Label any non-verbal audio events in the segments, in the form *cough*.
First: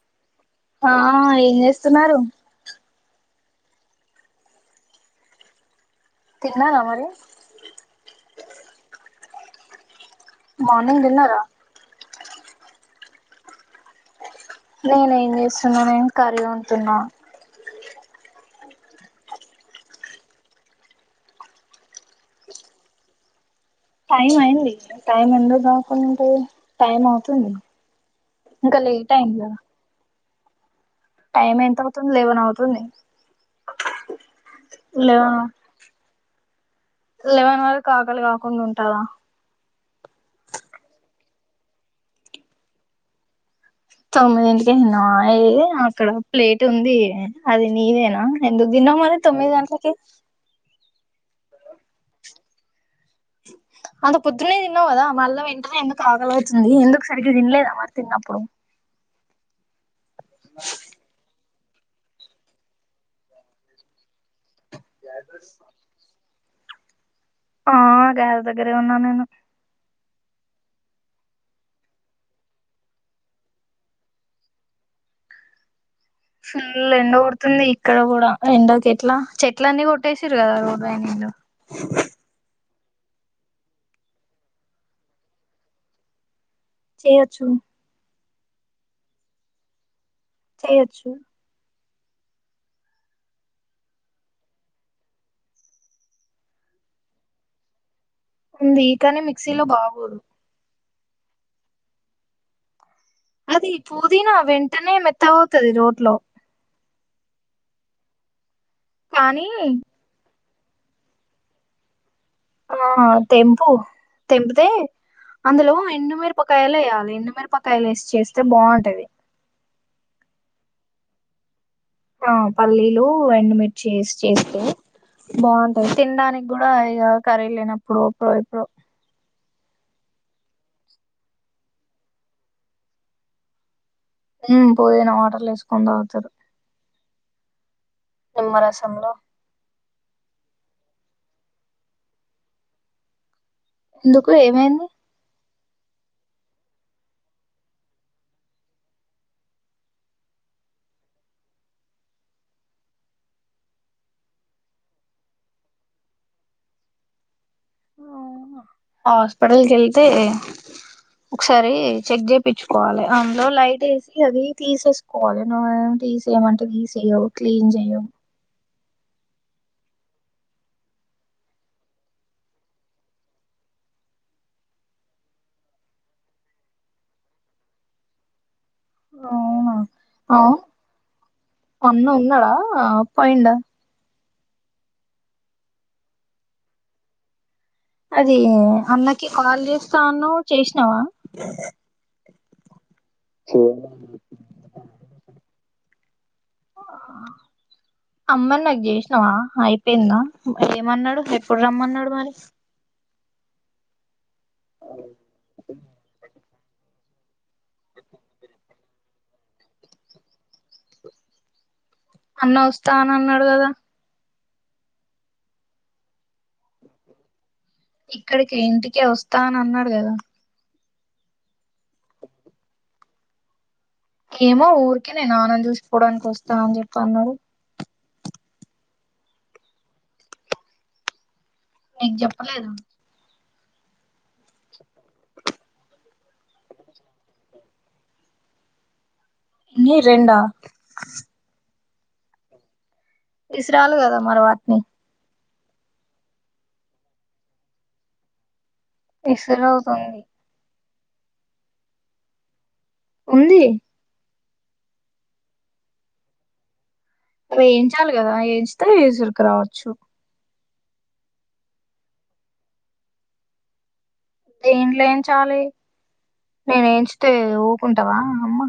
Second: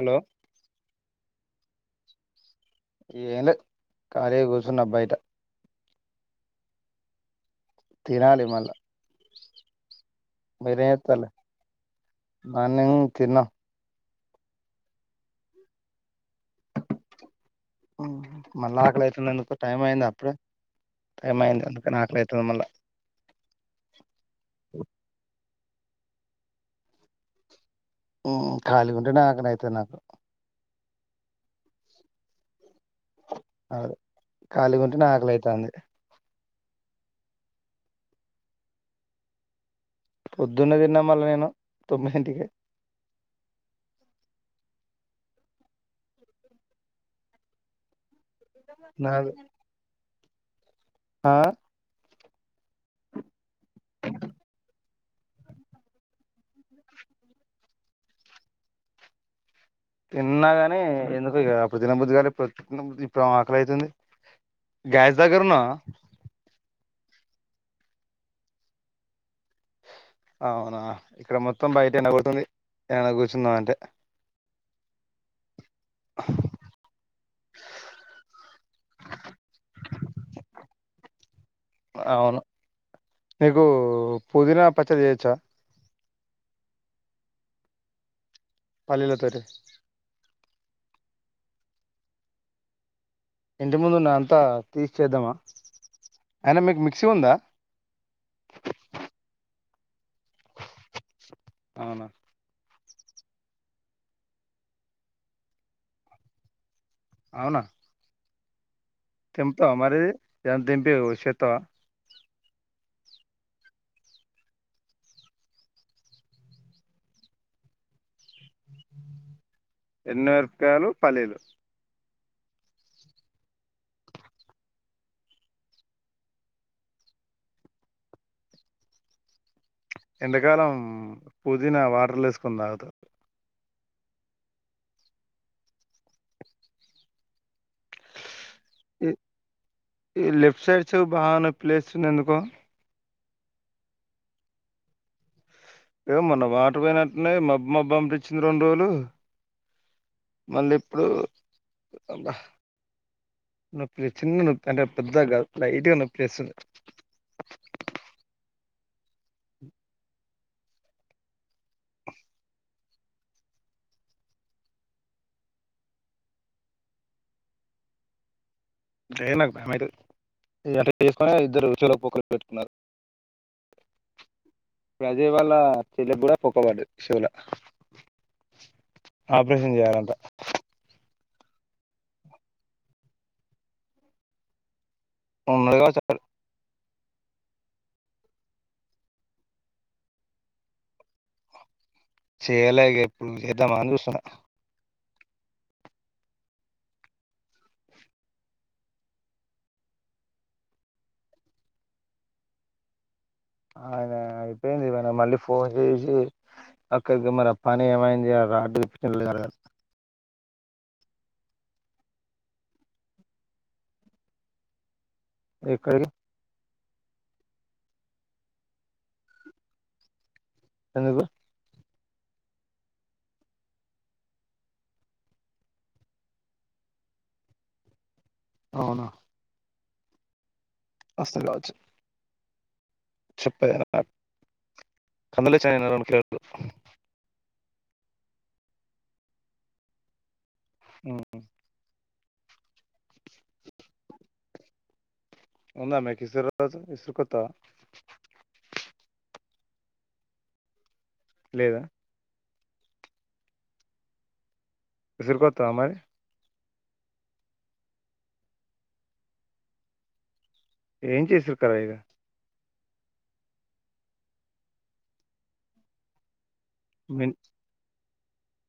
Hello ఆ ఏం చేస్తున్నారు ఏమి లేదు కాళీగ కూర్చున్న బయట తిన్నా నా మరి తినాలి మళ్ళ మార్నింగ్ తిన్నార మార్నింగ్ తిన్న నేను ఏం చేస్తున్నా నేను కాళీగానే ఉంటున్నా మళ్ళా ఆకలి అయితుంది ఎందుకో టైం అయిందా అప్పుడే టైం అయింది అందుకే ఆకలి అవుతుంది మళ్ళా టైమ్ అయింది టైమ్ ఉందు గా ఉంటే టైమ్ అవుతుంది మ్మ్ ఇంకా ఖాళీగా లేట్ ఉంటే అయింది ఆకలి కదా అయితాది నాకు టైం ఎంత అవుతుంది లేవన్ అవుతుంది అవ్ ఖాళీగా ఉంటానే ఆకలి లెవెన్ అయితాంది లెవెన్ వరకు ఆకలి కాకుండా ఉంటావా పొద్దున్నే తిన్నా మళ్ళా నేను తొమ్మిందింటికే తొమ్మిది ఇం *inaudible* టికనా ఏ అక్కడ ప్లేట్ ఉంది అది నీదేనా ఎందుకు దినల మరి నాలుగు తొమ్మిది గంటలకే ఆ అంత పొద్దునే తిన్నావు కదా మళ్ళ వెంటనే ఎందుకు ఆకలి అవుతుంది. ఎందుకు సరిగ్గా తినలేదా మరి తిన్నప్పుడు తిన్నాగాని ఎందుకొ ఇగ ఇప్పుడు తినబుద్ధి కాలే ప్రతి ఇప్పుడేమో ఆకలి అవుతుంది గాయ్స్ దగ్గర ఉన్నావా? ఆ గాయ్స్ దగ్గరే ఉన్నా నేను. అవునా ఇక్కడ మొత్తం బయట ఎండ కొడుతుంది, ఎక్కడైనా కూర్చుందాం అంటే. ఫుల్ ఎండ కొడుతుంది ఇక్కడ కూడా ఎండకి ఎట్లా చెట్ల అన్నీ కొట్టేసిరు కదా బా నేను అవును నీకు పుదీనా పచ్చడి చేయచ్చా చేయొచ్చు పళ్లిలతోటి చేయచ్చు ఇంటి ముందు ఉన్నది అంతా తీసేద్దామా అయినా మీకు మిక్సీ ఉందా ఉంది కానీ మిక్సీలో బాగోదు అవునా అది పుదీనా వెంటనే మెత్తగా అవుతాది రోట్లొ అవునా కానీ తింటావా మరి ఇందంతా తింటే నువ్వు ఉడ్చిపెడతావ ఆ తెంపు తెంపితే అందులో ఎండుమిరపకాయలు వేయాలి ఎండుమిరపకాయలు వేసి చేస్తే బాగుంటది ఎండు మిరపకాయలు, పల్లీలు ఆ పల్లీలు ఎండుమిర్చి వేసి చేస్తే బాగుంటాయి తినడానికి కూడా ఇక కర్రీ లేనప్పుడు ఎప్పుడు ఎప్పుడు ఎండాకాలం పుదీనా వాటర్‌ లో వేసుకొని తాగుత ఉమ్ పుదినా వాటర్‌ లో వేసుకొని తాగుతారు ఈ నిమ్మరసంలో ఈ లెఫ్ట్ సైడ్ చెవ్వు బాగా నొప్పి లేస్తుంది ఎందుకో ఎందుకు ఏమైంది ఏ మొన్న వాటర్ పోయినట్టున్నాయి మబ్బు మబ్బు అనిపించింది రెండు రోజులు మళ్ళీ ఇప్పుడు అబ్బా నొప్పొచ్చింది అంటే పెద్దగా కాదు లైట్‌గా నొప్పి లేస్తుంది. హాస్పిటల్కి వెళ్తే ఒకసారి చెక్ చేపిచ్చుకోవాలి అందులో లైట్ వేసి అది తీసేసుకోవాలి నువ్వు తీసేయమంటే తీసేయవు క్లీన్ చేయవు లే నాకు భయం అయితది నాకు అట్లా చేసుకుని ఇద్దరు చెవిలో బొక్కలు పెట్టుకున్నారు ఇప్పుడూ అజయ్ వాళ్ళ చెల్లె కూడా బొక్క పడ్డది, చెవుల ఆపరేషన్ అవునా చేయాలంటా అవును అన్న ఉన్నాడా పోయిండా ఉండరుగా సార్ ఊ అది అన్నకి కాల్ చేస్తా అన్నావ్ చేసినావా చేయలేగా ఇప్పుడు చేద్దామా అని చూస్తున్నా స అమ్మని నాకు చేసినావా అయిపోయిందా ఏమన్నాడు ఎప్పుడు రమ్మన్నాడు మరి ఆ ఆయన అయిపోయింది ఈవనా మళ్ళీ ఫోన్ చేసి అక్కకి మరి ఆ పని ఏమైంది? ఆ రాడ్లు *unintelligible* అన్న వస్తా అన అన్నాడు కదా ఎక్కడికి ఇక్కడికి ఇంటికే వస్తా అని అన్నాడు కదా ఎందుకు ఏమో ఊరికే నేను నాన్నను చూసిపోవడానికి వస్తా అని చెప్ప అన్నారు అవునా వస్తది కావచ్చు నీకు చెప్పలేదు చెప్తా ఇగ కందుల *unintelligible* ఎన్ని రెండా ఉమ్ ఇసు రాలు కదా మరి వాటిని ఉంద మీకీ ఇసుర్ రాజ ఇసురు కొత్తావ సరే అవుతుంది లేదా ఉంది ఇసురుకొత్తవా మరి అ వేయించాలి కదా వేయించతే ఇసురుకు రావచ్చు ఏం చేసారు కదా ఇగా దేంట్లో ఏంచాలీ నేను ఏంచితే మిన్ ఊకుంట వా అమ్మా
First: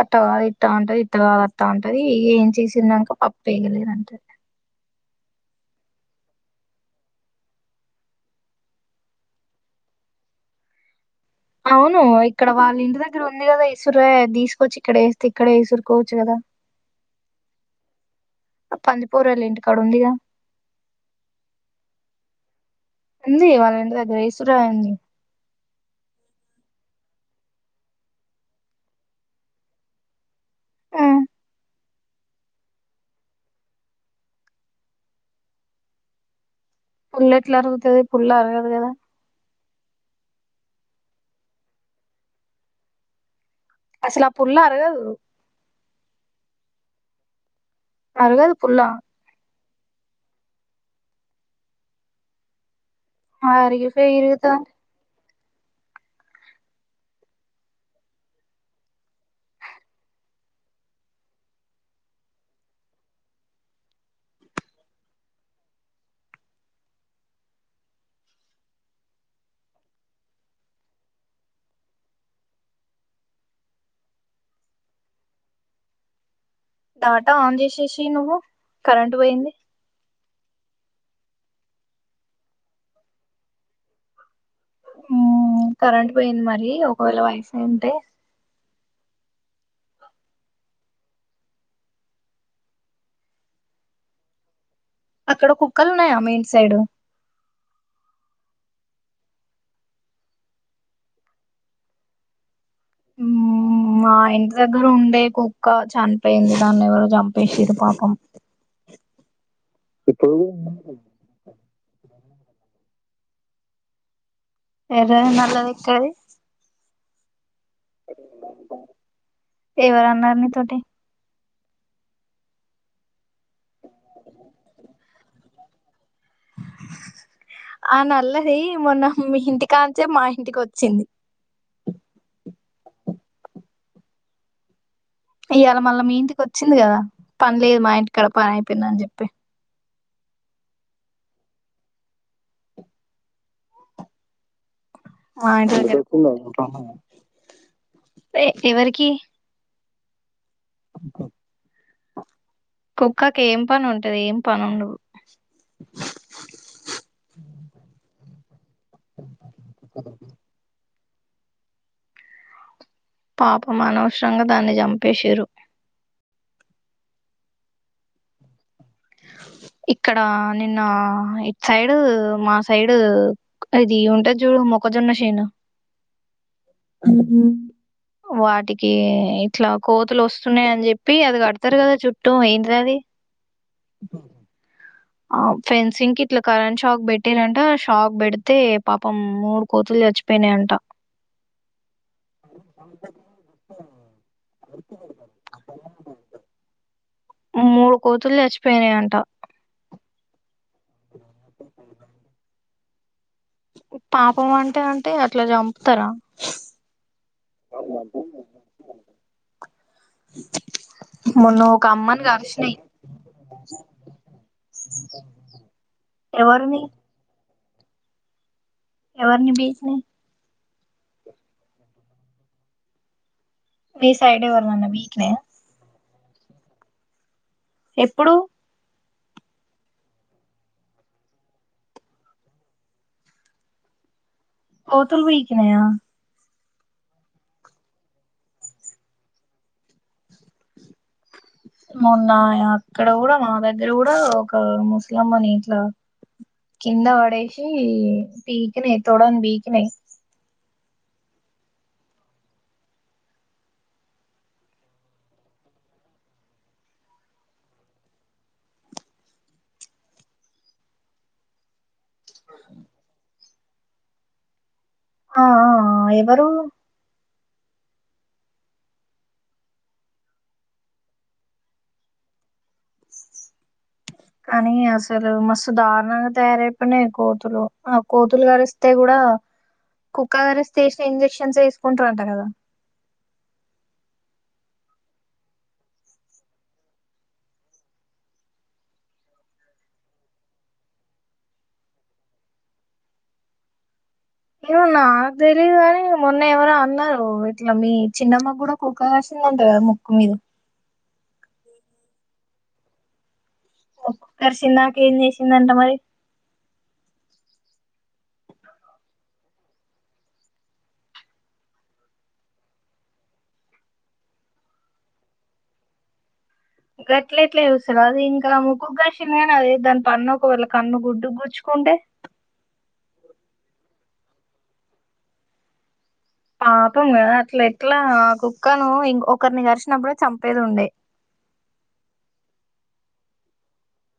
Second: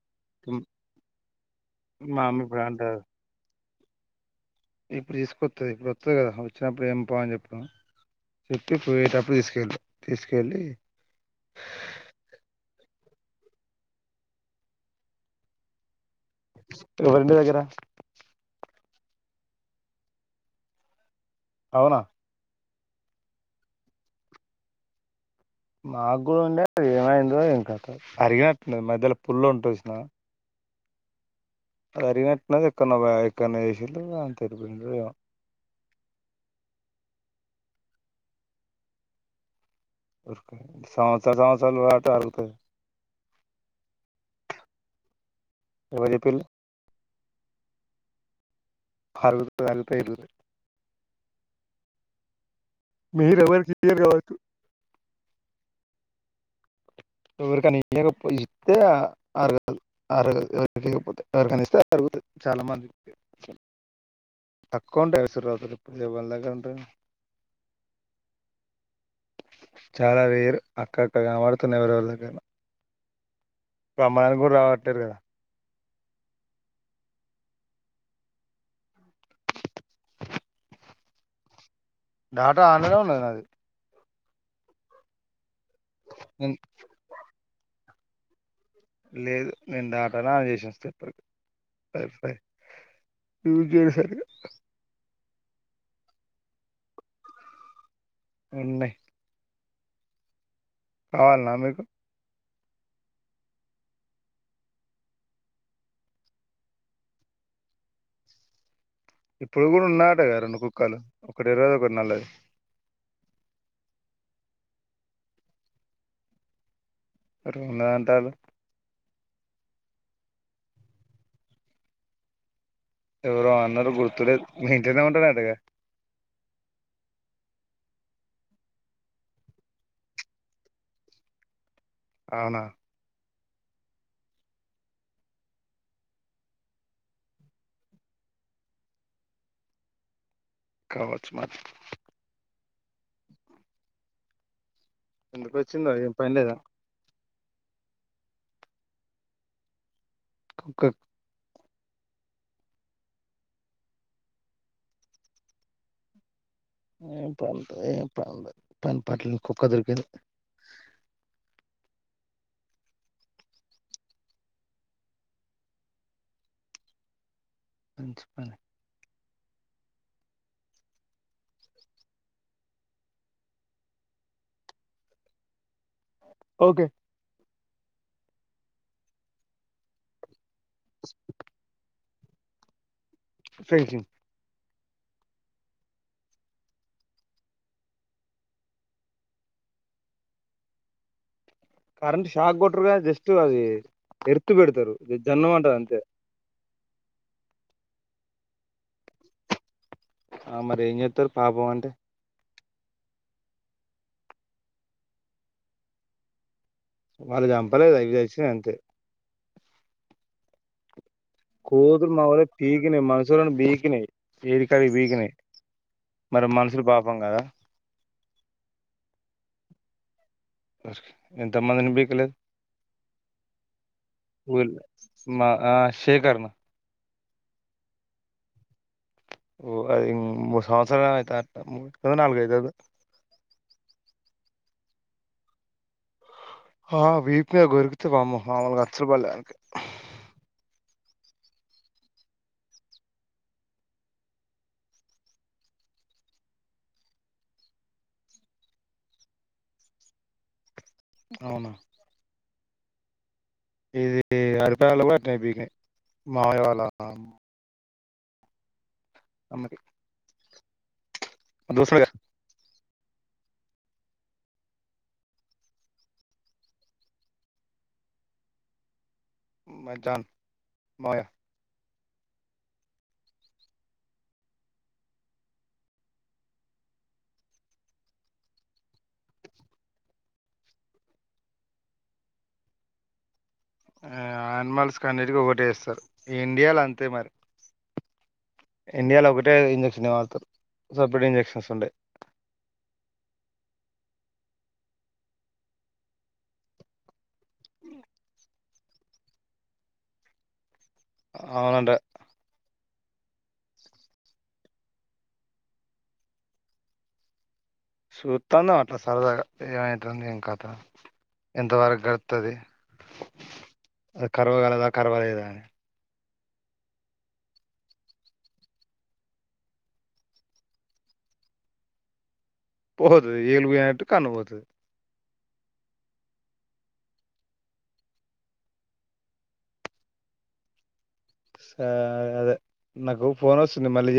అట్ట కాదు ఇట్ట అంటది ఇట్ట కాదు అట్టా అంటది మా అమ్మ ఏం ఇప్పుడు అంటది చేసిందానుక పప్పుయలేదు నంటే ఇప్పుడు తీసుకొస్తుంది ఇప్పుడు వస్తుంది కదా వచ్చినప్పుడు ఏం పావని చెప్ప చెప్పి పోయేటప్పుడు తీసుకెళ్ళి తీసుకేళ్ళి అవును ఇక్కడ వాళ్ళ ఇంటి దగ్గర ఉంది కదా ఇసురాయీ తీసుకోవచ్చు ఇక్కడ వేస్తే ఇక్కడే ఇసురుకోవచ్చు కదా ఎవరి ఇంటి దగ్గర పంది పోరాలు ఇంటి కాడ ఉందిగా అవునా ఉంది వాళ్ళ ఇంటి దగ్గర ఇసురాయీ ఉంది మాకు కూడా ఉండే అది ఏమైందో ఏకత్తో అరిగినట్టు మధ్యలో పుల్లు ఉంటది చూసినవా అది అరిగినట్టుది ఎక్కన్నా ఎక్కడనా వేసిళ్లు అంతే ఎటు పోయిందో ఏమో పుల్ల ఎట్లా అరుగుతుది పులు అరగదు కదా సంవత్సర సంవసరాలు వాడితే అరుగుతాది అసలు ఆ పుల్ల అరగదు ఎవరు చెప్పిండ్లు అరగదు పుల్ల రాళ్ళతో ఇరుగుతాయి మీరు ఆ ఎవరికి ఇయ్యరు అరిగిపోయి కావచ్చు ఇరుగుత ఎవరికని ఇయ్యాకపోతే అరగదు ఎవరికని ఇస్తే అరుగుత చాలా మంది తక్కువ ఉంటాయి ఇసురాళ్ళు ఇప్పుడు ఎవరి దగ్గర ఉంటాయి చాలా రేర్ అక్కక్కడ కనబాడుతున్నయి ఎవరిఎవరి దగ్గరన్న రమ్మన్నా కూడా రావట్లేరు కదా డాటా ఆన్ చేసేసి నువ్వు కరెంట్ పోయింది డాటా ఆనేలోనే ఉన్నది నాది ఊ కరెంట్ పోయింది మరి ఒకవేళ వాయిస్ ఇంటె లేదు నేను డాటన అని చేసిన సపరేటు సరే సర యూజ్ చేసేసరిగా అక్కడ కుక్కలు ఉన్నాయా మీ ఇంటి సైడ్ ఉన్నాయ్ కావాలన మీకు మ్ మా ఇంటి దగ్గర ఉండే కుక్క చన్పోయింది దాన్ని ఎవరో చంపేసిన్రు పాపం ఇప్పుడు గుడా ఉన్నయటగా రెండు కుక్కలు ఒకటి ఎర్రది ఇంకోట్ నల్లది ఎర్రనే నల్లది ఎక్కడ్డి రొండు అంటాన్లు ఎవరన్నర్ నీతోటి ఎవరో అన్నర్ గుర్తు లేద్ మీ ఇంట్లనే *unintelligible* అంతేగా ఆ నల్లది మొన్న మీ ఇంటికాంచే మా ఇంటిక్ వచ్చింది అవునా ఇయాళ మళ్ళ మీ ఇంటికొచ్చింది కదా పన్లేదు మా ఇంటి కాడ పనైయిపోయింద అని చెప్పి కావచ్చు మరి ఎందుకు వాయిస్ వచ్చిందో ఇంటె ఏం పని లేదా ఎవరికి కుక్క *unintelligible* కుక్కాకి ఏం పని ఉంటది ఏం పని ఉండవు ఏం పని ఏం పని పని పట్ల కుక్క దొరికింది పాపం అనవసరంగా దాన్ని చంపేశిర్రూ హు చెప్పండి ఇక్కడా నిన్నా ఇట్ సైడ్ మా సైడ్ ఇది ఉంటది చూడు మొక్కజొన్న షేను ఓకే అ వాటికి ఇట్ల కోతులు వస్ స్తున్నయి అని చెప్పి అది కడ్తారు కదా చుట్ టో ఏంటిదది పెన్సింగ్ ఆ ఫెన్సింగ్కి ఇట్లా కరెంట్ షాక్ బెట్టిరంట షాక్ బెడ్తే పాపం మూడు కోతులు చచ్చిపోయినయంట కరెంట్ షాక్ గొట్రురుగా జస్ట్ అది ఎర్త్ పెడ్తరు జన్మంటది అంతే మూడు కోతులు చచ్చిపోయినయి అంట ఆ మరి ఏం చేత్తరు పాపం అంటే పాపం అంటే అంటే అట్లా చంపుతరా వాళ్ళు చంపలేదు అవి సచ్చినయి అంతే మొన్న ఒక కోతులు అమ్మని మాముల్గా కరిసినాయి పీకినయి మనుషులను బీకినయి ఏడికయి బీకినాయి మరి ఎవరిని మనుషులు పాపం కదా ఎవర్ని బీకినయ్ ఎంతమందిని బీకలేదు మీ సైడే ఎవర్నన్న బీకినయా శేఖర్నా ఎప్పుడు ఓ అది ము మూడ్ సంవత్సర అయిత *unintelligible* నాలుగయితాందో కోతులు బీకినయా ఆ వీప్ మీద గొరికితే వామ్మో మామూలుగా అచ్చలు పడ్లే ఆనికి మొన్న అక్కడ గుడా మా దగ్గర గుడా ఒక ముస్లమ్మని ఇట్లా కింద పడేసి బీకినయి తొడని బీకినయి అవునా ఇది *unintelligible* మాయవల్ల అమ్మకి *unintelligible* హహ ఎవరు? మ జన్ మ కానీ అసలు మస్తు దారుణంగా తయార్ అయితూనై కోతులు, ఆ కోతులు కరిస్తే కూడా కుక్క కరిస్తే వేసిన ఇంజక్షన్స్ వేసుకుంటారుంట కదా. ఆ ఆనిమల్స్ కన్నిటిక ఒకటి వేస్తారు ఇండియాలో అంతే మరి ఇండియాలో ఒకటే ఇంజెక్షన్త్రం వాడతారు సపరేట్ ఇంజెక్షన్స్ ఉండాయ్ ఏ నక్ తెలియదు గాని మొన్న ఎవరో అన్నారు, ఇట్లా మీ చిన్నమ్మ కూడా కుక్క కరిసిందింత కదా ముక్కు మీద్ అ అంట కుక్క కార్చినక ఏం చేసింది అంట మరి చుత్తాన్న అట్ల సరదాగా ఏమైతుంది ఏం కథ ఎంతవరకు గడ్తది అది కరవగలదా కర్వలేదా అని గట్ల ఎట్ల చూస్తరు అది ఇంకా నా ముక్కుక్ కరిసింది కానీ అది దాని పన్ను ఒకవేళ కన్ను గుడ్డు గుచ్చుకుంటే పోదు యేలు పోయినట్టు కన్ను పోతది పాపం కదా అట్ల ఎట్లా ఆ కుక్కను ఇం ఒకరిని కరిచినప్పుడుే చంపేది ఉండే స అదే నాకు ఫోన్ వస్తుంది మళ్ళీ చెయ్